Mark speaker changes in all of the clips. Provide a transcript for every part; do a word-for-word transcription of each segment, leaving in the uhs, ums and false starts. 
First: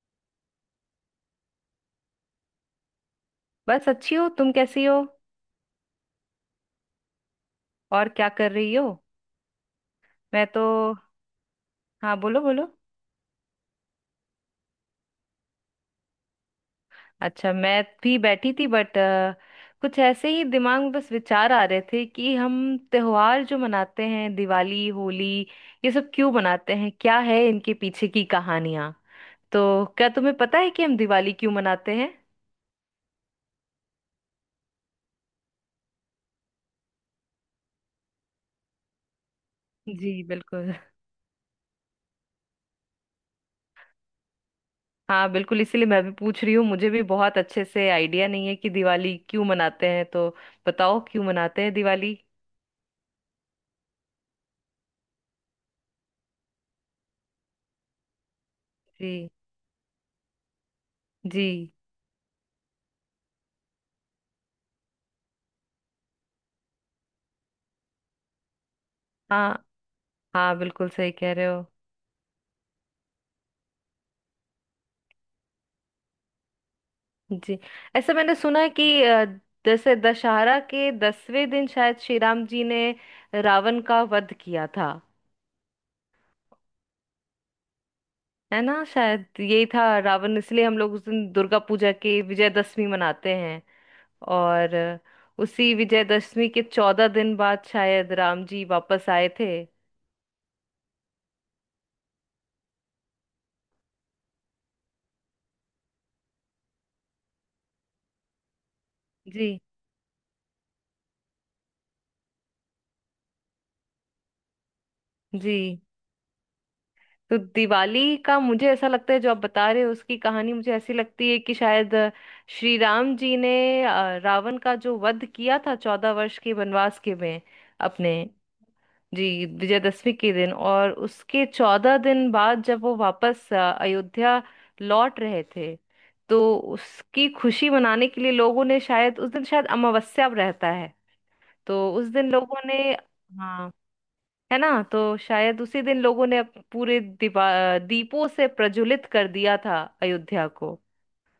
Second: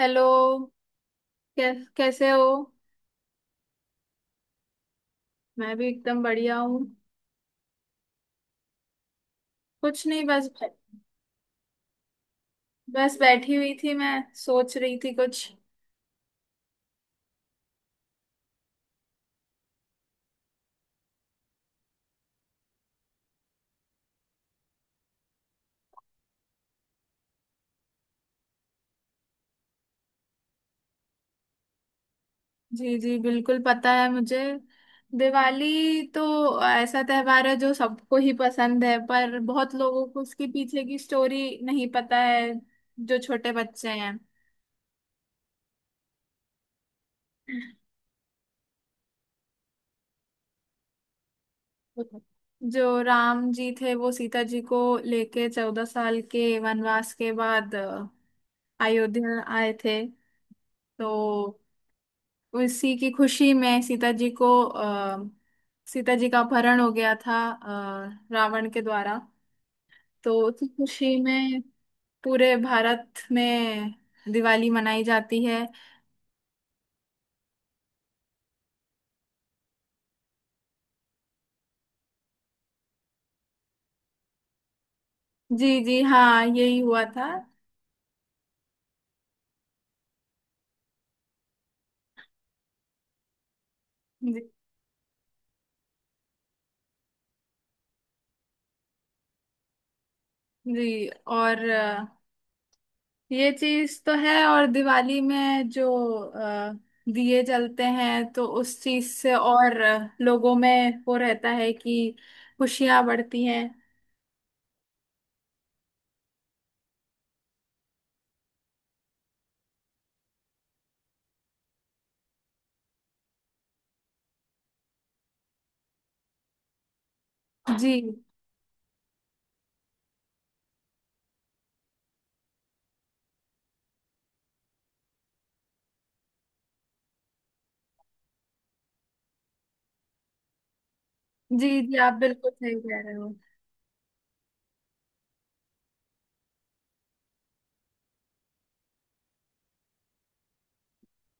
Speaker 1: Hello. कै, कैसे हो?
Speaker 2: बस अच्छी हो। तुम कैसी हो।
Speaker 1: मैं भी एकदम बढ़िया हूँ।
Speaker 2: और क्या कर रही हो।
Speaker 1: कुछ नहीं
Speaker 2: मैं
Speaker 1: बस।
Speaker 2: तो। हाँ, बोलो बोलो।
Speaker 1: बस बैठी हुई थी, मैं सोच रही थी कुछ।
Speaker 2: अच्छा, मैं भी बैठी थी बट कुछ ऐसे ही दिमाग में बस विचार आ रहे थे कि हम त्योहार जो मनाते हैं, दिवाली, होली, ये सब क्यों मनाते हैं, क्या है इनके पीछे की कहानियां। तो क्या तुम्हें पता है कि हम दिवाली क्यों मनाते हैं।
Speaker 1: जी जी बिल्कुल पता है मुझे। दिवाली तो ऐसा त्योहार है जो सबको ही पसंद है, पर बहुत लोगों
Speaker 2: जी
Speaker 1: को उसके
Speaker 2: बिल्कुल।
Speaker 1: पीछे की स्टोरी नहीं पता है। जो छोटे बच्चे हैं।
Speaker 2: हाँ बिल्कुल, इसीलिए मैं भी पूछ रही हूँ। मुझे भी बहुत अच्छे से आइडिया नहीं है कि दिवाली क्यों मनाते हैं। तो बताओ, क्यों मनाते हैं दिवाली।
Speaker 1: जो राम जी थे वो सीता जी को लेके चौदह साल के वनवास के बाद
Speaker 2: जी।
Speaker 1: अयोध्या आए थे।
Speaker 2: जी।
Speaker 1: तो उसी की खुशी में सीता जी को आ, सीता जी का अपहरण हो गया था अ, रावण के द्वारा।
Speaker 2: हाँ
Speaker 1: तो
Speaker 2: हाँ,
Speaker 1: उसी
Speaker 2: बिल्कुल सही
Speaker 1: खुशी
Speaker 2: कह रहे
Speaker 1: में
Speaker 2: हो।
Speaker 1: पूरे भारत में दिवाली मनाई जाती है।
Speaker 2: जी। ऐसा मैंने सुना है कि अ, जैसे दशहरा के दसवें दिन शायद श्री राम जी ने रावण का वध किया था।
Speaker 1: जी जी हाँ यही हुआ था।
Speaker 2: है ना, शायद यही था रावण, इसलिए हम लोग उस दिन दुर्गा पूजा की विजयदशमी मनाते हैं।
Speaker 1: जी,
Speaker 2: और अ, उसी विजयदशमी के चौदह दिन बाद शायद राम जी वापस आए थे।
Speaker 1: जी। और अ, ये चीज तो है। और दिवाली में जो अ, दिए जलते हैं तो उस चीज से
Speaker 2: जी।
Speaker 1: और अ, लोगों में वो रहता है कि खुशियां बढ़ती हैं।
Speaker 2: जी। तो दिवाली का मुझे ऐसा लगता है, जो आप बता रहे हो उसकी कहानी मुझे ऐसी लगती है कि शायद अ, श्री राम जी ने अ, रावण का जो वध किया था चौदह वर्ष के वनवास के में
Speaker 1: जी।
Speaker 2: अपने, जी, विजयदशमी के दिन, और उसके चौदह दिन बाद जब वो वापस अ, अयोध्या लौट रहे थे, तो उसकी खुशी मनाने के लिए लोगों ने, शायद उस दिन शायद अमावस्या रहता है,
Speaker 1: जी
Speaker 2: तो
Speaker 1: जी
Speaker 2: उस
Speaker 1: आप
Speaker 2: दिन
Speaker 1: बिल्कुल
Speaker 2: लोगों
Speaker 1: सही
Speaker 2: ने,
Speaker 1: कह रहे हो।
Speaker 2: हाँ, है ना, तो शायद उसी दिन लोगों ने अप- पूरे दीपा दीपों से प्रज्वलित कर दिया था अयोध्या को।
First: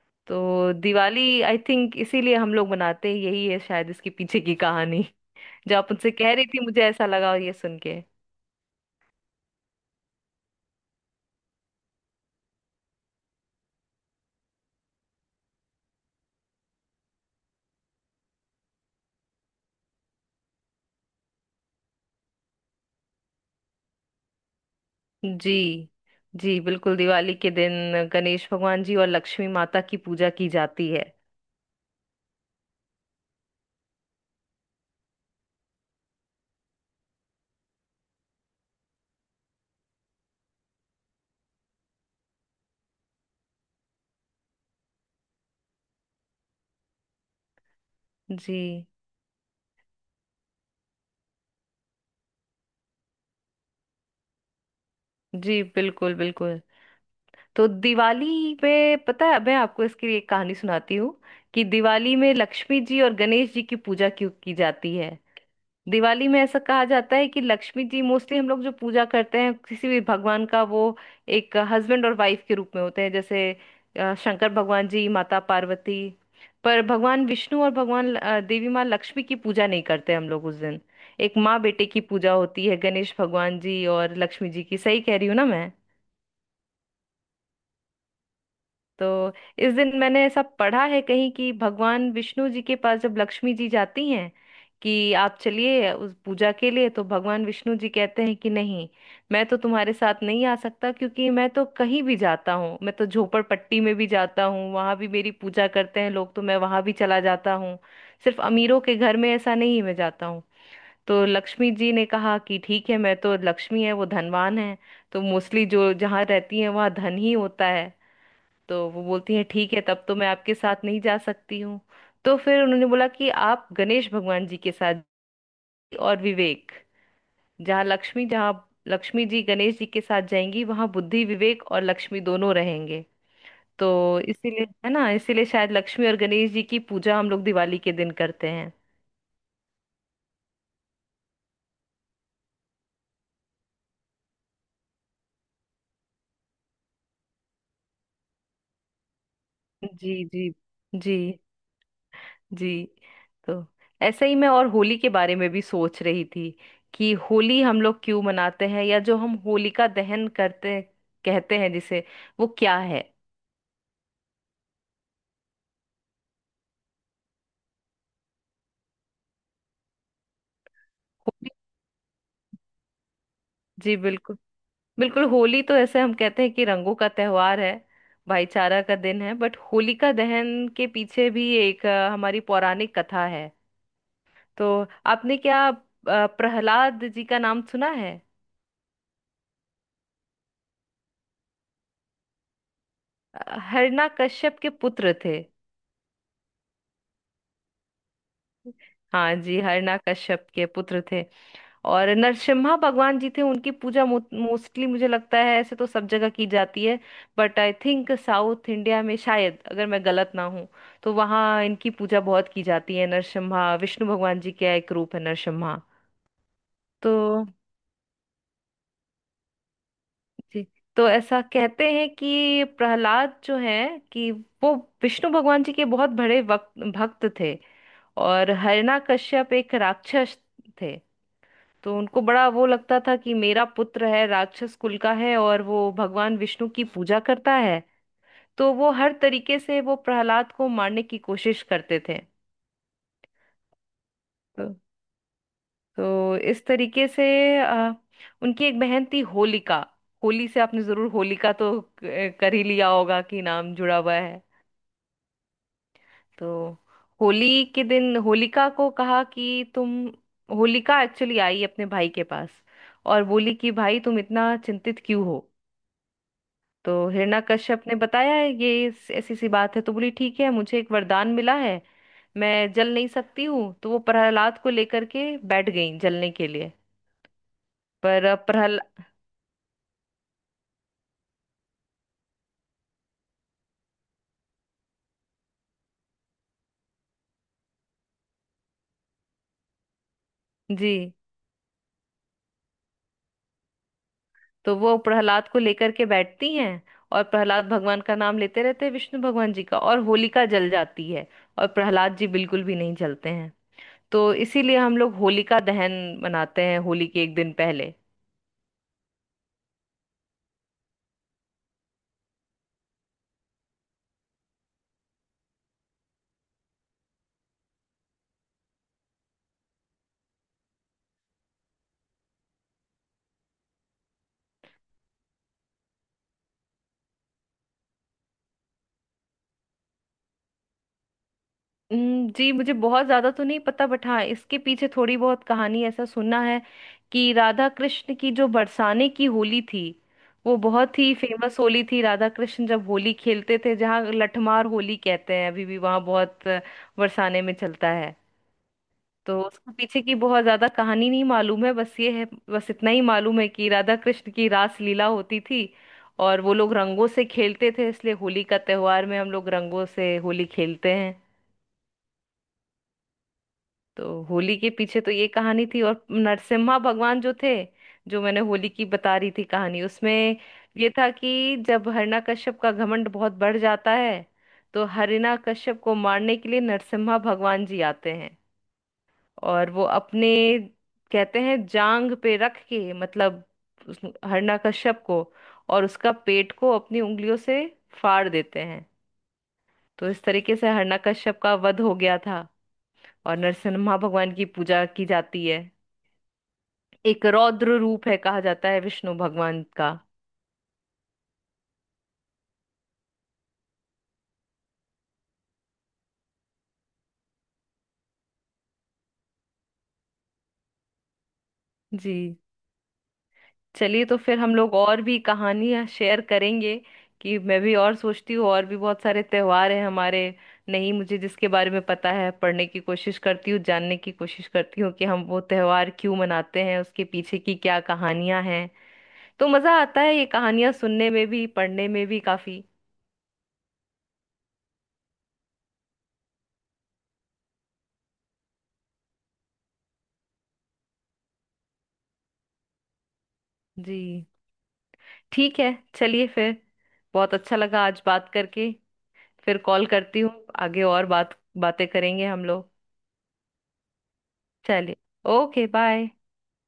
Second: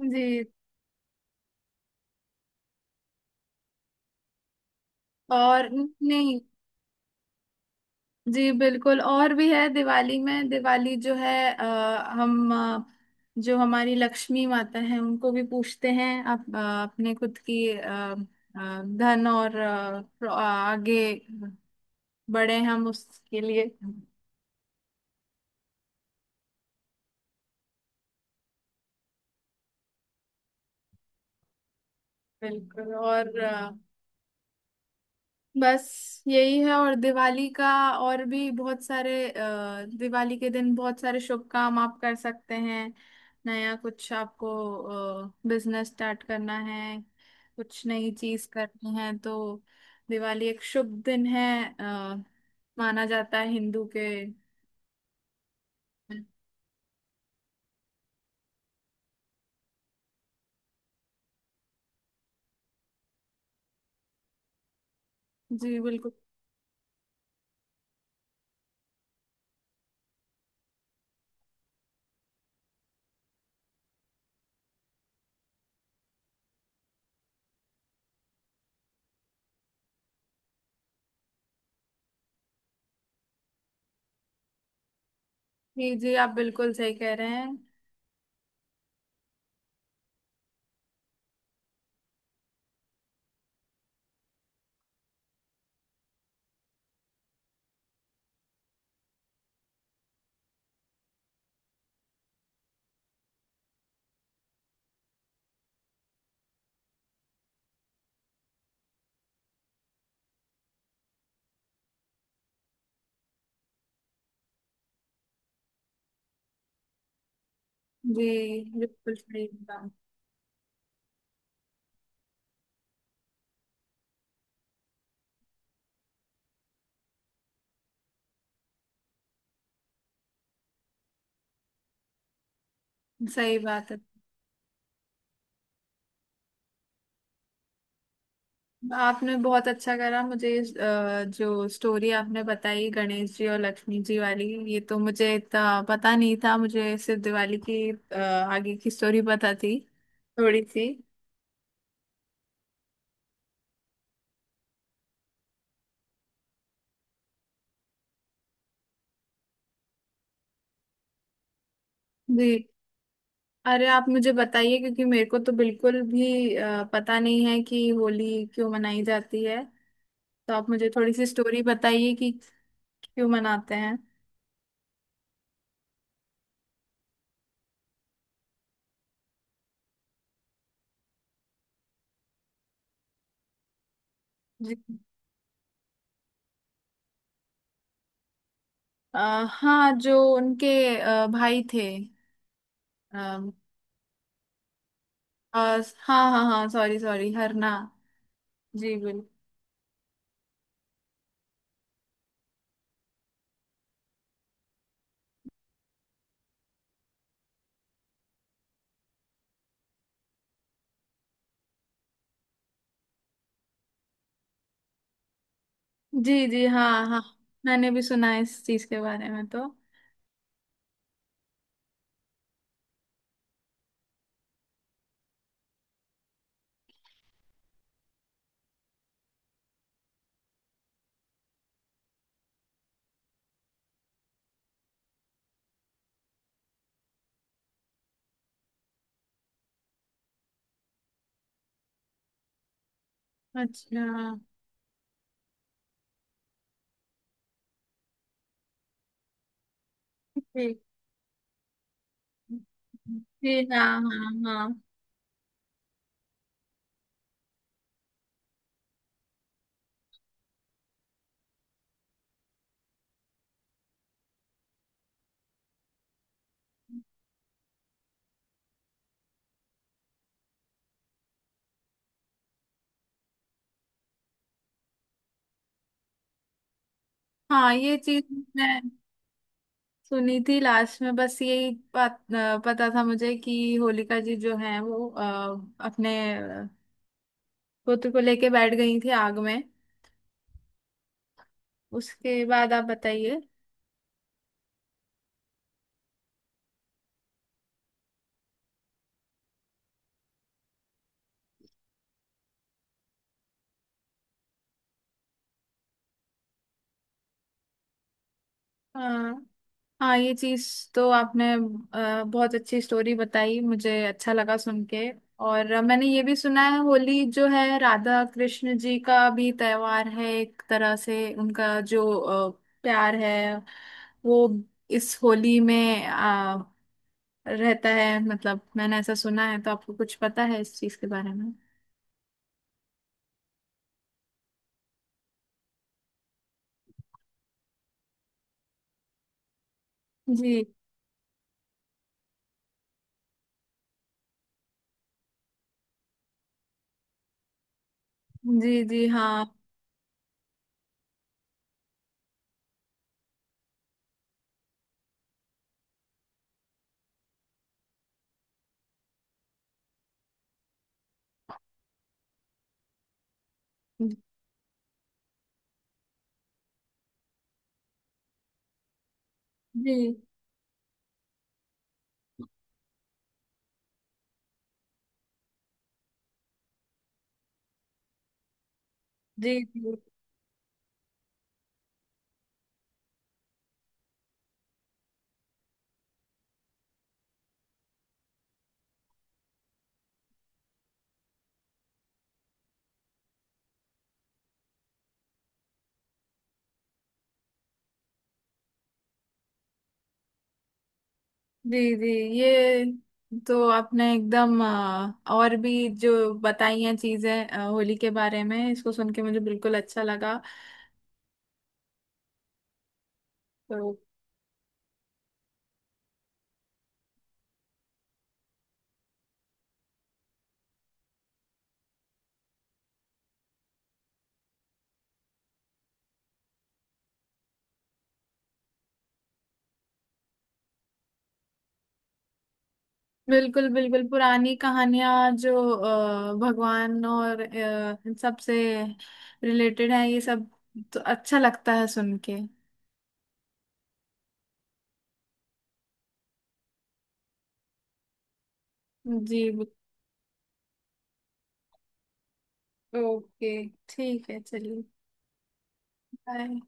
Speaker 1: जी
Speaker 2: तो दिवाली आई थिंक इसीलिए हम लोग मनाते हैं, यही है शायद इसके पीछे की कहानी।
Speaker 1: और
Speaker 2: जो आप उनसे कह
Speaker 1: नहीं।
Speaker 2: रही थी, मुझे ऐसा लगा ये सुन के।
Speaker 1: जी बिल्कुल और भी है दिवाली में। दिवाली जो है अ, हम अ, जो हमारी लक्ष्मी माता है उनको भी पूछते हैं अप, अ, अपने खुद की अ, अ, धन और अ, प्र- आगे बढ़े हम उसके लिए।
Speaker 2: जी। जी बिल्कुल, दिवाली के दिन गणेश भगवान जी और लक्ष्मी माता की पूजा की जाती है।
Speaker 1: बिल्कुल। और बस यही है। और दिवाली का और भी बहुत सारे अ, दिवाली के दिन बहुत सारे शुभ काम आप कर सकते हैं। नया कुछ आपको बिजनेस स्टार्ट करना है, कुछ नई चीज
Speaker 2: जी।
Speaker 1: करनी है तो दिवाली एक शुभ दिन है अ, माना जाता है हिंदू के।
Speaker 2: जी। बिल्कुल बिल्कुल। तो दिवाली पे पता है, मैं आपको इसकी एक कहानी सुनाती हूँ, कि दिवाली में लक्ष्मी जी और गणेश जी की पूजा क्यों की जाती है।
Speaker 1: जी बिल्कुल।
Speaker 2: दिवाली में ऐसा कहा जाता है कि लक्ष्मी जी, मोस्टली हम लोग जो पूजा करते हैं किसी भी भगवान का, वो एक हस्बैंड और वाइफ के रूप में होते हैं, जैसे अ, शंकर भगवान जी, माता पार्वती। पर भगवान विष्णु और भगवान अ, देवी माँ लक्ष्मी की पूजा नहीं करते हम लोग उस दिन। एक माँ बेटे की पूजा होती है, गणेश भगवान जी और लक्ष्मी जी की। सही कह रही हूँ ना मैं।
Speaker 1: जी जी आप बिल्कुल सही कह रहे हैं।
Speaker 2: तो इस दिन मैंने ऐसा पढ़ा है कहीं कि भगवान विष्णु जी के पास जब लक्ष्मी जी जाती हैं, कि आप चलिए उस पूजा के लिए, तो भगवान विष्णु जी कहते हैं कि नहीं, मैं तो तुम्हारे साथ नहीं आ सकता, क्योंकि मैं तो कहीं भी जाता हूँ, मैं तो झोपड़पट्टी में भी जाता हूँ, वहां भी मेरी पूजा करते हैं लोग, तो मैं वहां भी चला जाता हूँ। सिर्फ अमीरों के घर में ऐसा नहीं मैं जाता हूँ। तो लक्ष्मी जी ने कहा कि ठीक है, मैं तो लक्ष्मी है, वो धनवान है, तो मोस्टली जो जहाँ रहती है वहाँ धन ही होता है।
Speaker 1: जी
Speaker 2: तो वो
Speaker 1: बिल्कुल
Speaker 2: बोलती है
Speaker 1: सही
Speaker 2: ठीक है,
Speaker 1: बात।
Speaker 2: तब तो मैं आपके साथ नहीं जा सकती हूँ। तो फिर उन्होंने बोला कि आप गणेश भगवान जी के साथ, और विवेक, जहाँ लक्ष्मी जहाँ लक्ष्मी जी गणेश जी के साथ जाएंगी वहां बुद्धि, विवेक और लक्ष्मी दोनों रहेंगे।
Speaker 1: सही बात है।
Speaker 2: तो इसीलिए है ना, इसीलिए शायद लक्ष्मी और गणेश जी की पूजा हम लोग दिवाली के दिन करते हैं।
Speaker 1: आपने बहुत अच्छा करा मुझे, इस, अ, जो स्टोरी आपने बताई गणेश जी और लक्ष्मी जी वाली, ये तो मुझे इतना पता नहीं था। मुझे सिर्फ दिवाली की अ, आगे की स्टोरी पता थी,
Speaker 2: जी जी।
Speaker 1: थोड़ी सी।
Speaker 2: जी जी। तो ऐसे ही मैं और होली के बारे में भी सोच रही थी, कि होली हम लोग क्यों मनाते हैं, या जो हम होलिका दहन करते, कहते हैं जिसे, वो
Speaker 1: जी।
Speaker 2: क्या है
Speaker 1: अरे आप मुझे बताइए, क्योंकि मेरे को तो बिल्कुल भी अ, पता नहीं है कि होली क्यों मनाई जाती है। तो आप मुझे थोड़ी सी
Speaker 2: होली।
Speaker 1: स्टोरी बताइए कि क्यों मनाते
Speaker 2: जी
Speaker 1: हैं।
Speaker 2: बिल्कुल। बिल्कुल होली तो ऐसे हम कहते हैं कि रंगों का त्योहार है, भाईचारा का दिन है, बट होलिका दहन के पीछे भी एक अ, हमारी पौराणिक कथा है। तो
Speaker 1: जी
Speaker 2: आपने क्या अ, प्रहलाद जी का नाम सुना है।
Speaker 1: अ, हाँ। जो उनके अ, भाई थे।
Speaker 2: अ,
Speaker 1: अ,
Speaker 2: हिरण्यकश्यप के पुत्र थे।
Speaker 1: अ, हाँ हाँ हाँ, सॉरी सॉरी, हरना। जी बिल्कुल।
Speaker 2: हाँ जी, हरना कश्यप के पुत्र थे। और नरसिम्हा भगवान जी थे, उनकी पूजा मोस्टली मुझे लगता है ऐसे तो सब जगह की जाती है, but I think South India में शायद, अगर मैं गलत ना हूँ, तो वहाँ इनकी पूजा बहुत की जाती है। नरसिम्हा विष्णु भगवान जी का एक रूप है, नरसिम्हा।
Speaker 1: जी जी हाँ
Speaker 2: तो
Speaker 1: हाँ। मैंने भी सुना है इस चीज के बारे में। तो
Speaker 2: जी, तो ऐसा कहते हैं कि प्रहलाद जो है, कि वो विष्णु भगवान जी के बहुत बड़े वक्त भक्त थे, और हरना कश्यप एक राक्षस थे। तो उनको बड़ा वो लगता था कि मेरा पुत्र है, राक्षस कुल का है, और वो भगवान विष्णु की पूजा करता है। तो वो हर तरीके से वो प्रहलाद को मारने की कोशिश करते थे।
Speaker 1: अच्छा,
Speaker 2: तो, तो इस तरीके से अ, उनकी एक बहन थी होलिका। होली से
Speaker 1: ठीक।
Speaker 2: आपने जरूर होलिका तो क- कर ही लिया होगा कि
Speaker 1: जी
Speaker 2: नाम
Speaker 1: हाँ
Speaker 2: जुड़ा हुआ
Speaker 1: हाँ
Speaker 2: है।
Speaker 1: हाँ
Speaker 2: तो होली के दिन होलिका को कहा कि तुम। होलिका एक्चुअली आई अपने भाई के पास और बोली कि भाई तुम इतना चिंतित क्यों हो। तो हिरण्यकश्यप ने बताया है ये इस- ऐसी सी बात है, तो बोली ठीक है, मुझे एक वरदान मिला है, मैं जल नहीं सकती हूँ, तो वो प्रहलाद को लेकर के बैठ गई जलने के लिए।
Speaker 1: हाँ। ये चीज
Speaker 2: पर प्रहल
Speaker 1: मैं सुनी थी, लास्ट में बस यही बात अ, पता था मुझे कि होलिका जी जो हैं वो अ, अपने अ, पुत्र को लेके बैठ गई थी आग में।
Speaker 2: जी,
Speaker 1: उसके बाद आप बताइए।
Speaker 2: तो वो प्रहलाद को लेकर के बैठती हैं, और प्रहलाद भगवान का नाम लेते रहते हैं विष्णु भगवान जी का, और होलिका जल जाती है, और प्रहलाद जी बिल्कुल भी नहीं जलते हैं। तो इसीलिए हम लोग होलिका दहन मनाते हैं होली के एक दिन पहले।
Speaker 1: हाँ हाँ, ये चीज तो आपने अ, बहुत अच्छी स्टोरी बताई, मुझे अच्छा लगा सुन के। और अ, मैंने ये भी सुना है होली जो है राधा कृष्ण जी का भी त्योहार है, एक तरह से उनका जो अ, प्यार है वो इस होली में अ, रहता है। मतलब मैंने ऐसा सुना है, तो आपको कुछ पता है इस चीज के बारे में?
Speaker 2: हम्म, जी। मुझे बहुत ज्यादा तो नहीं पता, बट हाँ इसके पीछे थोड़ी बहुत कहानी ऐसा सुना है, कि राधा कृष्ण की जो बरसाने की होली थी,
Speaker 1: जी
Speaker 2: वो बहुत ही फेमस होली थी। राधा कृष्ण जब होली खेलते थे, जहाँ लठमार होली कहते हैं, अभी भी वहाँ बहुत अ, बरसाने में चलता है।
Speaker 1: जी। जी हाँ।
Speaker 2: तो उसके पीछे की बहुत ज्यादा कहानी नहीं मालूम है, बस ये है। बस इतना ही मालूम है कि राधा कृष्ण की रास लीला होती थी, और वो लोग रंगों से खेलते थे, इसलिए होली का त्योहार में हम लोग रंगों से होली खेलते हैं। तो होली के पीछे तो ये कहानी थी। और नरसिम्हा भगवान जो थे, जो मैंने होली की बता रही थी कहानी
Speaker 1: जी
Speaker 2: उसमें, ये था कि जब हिरण्यकश्यप का घमंड बहुत बढ़ जाता है, तो हिरण्यकश्यप को मारने के लिए नरसिम्हा भगवान जी आते हैं।
Speaker 1: जी
Speaker 2: और वो
Speaker 1: जी
Speaker 2: अपने, कहते हैं, जांग पे रख के, मतलब उस हिरण्यकश्यप को, और उसका पेट को अपनी उंगलियों से फाड़ देते हैं। तो इस तरीके से हिरण्यकश्यप का वध हो गया था, और नरसिम्हा भगवान की पूजा की जाती है। एक रौद्र रूप है, कहा जाता है विष्णु भगवान का।
Speaker 1: जी जी। ये तो आपने एकदम अ, और भी जो बताई हैं चीजें अ, होली के बारे में, इसको सुन के मुझे बिल्कुल अच्छा लगा।
Speaker 2: जी।
Speaker 1: तो
Speaker 2: चलिए तो फिर हम लोग और भी कहानियां शेयर करेंगे, कि मैं भी और सोचती हूँ, और भी बहुत सारे त्योहार हैं हमारे। नहीं, मुझे जिसके बारे में पता है, पढ़ने की कोशिश करती हूँ, जानने की कोशिश करती हूँ, कि हम वो त्योहार क्यों मनाते हैं, उसके पीछे की क्या कहानियां हैं। तो मजा आता है ये कहानियां सुनने में भी, पढ़ने में भी काफी।
Speaker 1: बिल्कुल बिल्कुल, पुरानी कहानियां जो अ, भगवान और अ, इन सब से रिलेटेड है ये सब, तो अच्छा लगता है सुन के।
Speaker 2: जी ठीक है। चलिए फिर, बहुत अच्छा लगा आज बात करके।
Speaker 1: जी
Speaker 2: फिर
Speaker 1: बिल-
Speaker 2: कॉल करती हूँ, आगे और बात बातें करेंगे हम लोग।
Speaker 1: ओके ठीक है, चलिए।
Speaker 2: चलिए। ओके। बाय।
Speaker 1: बाय।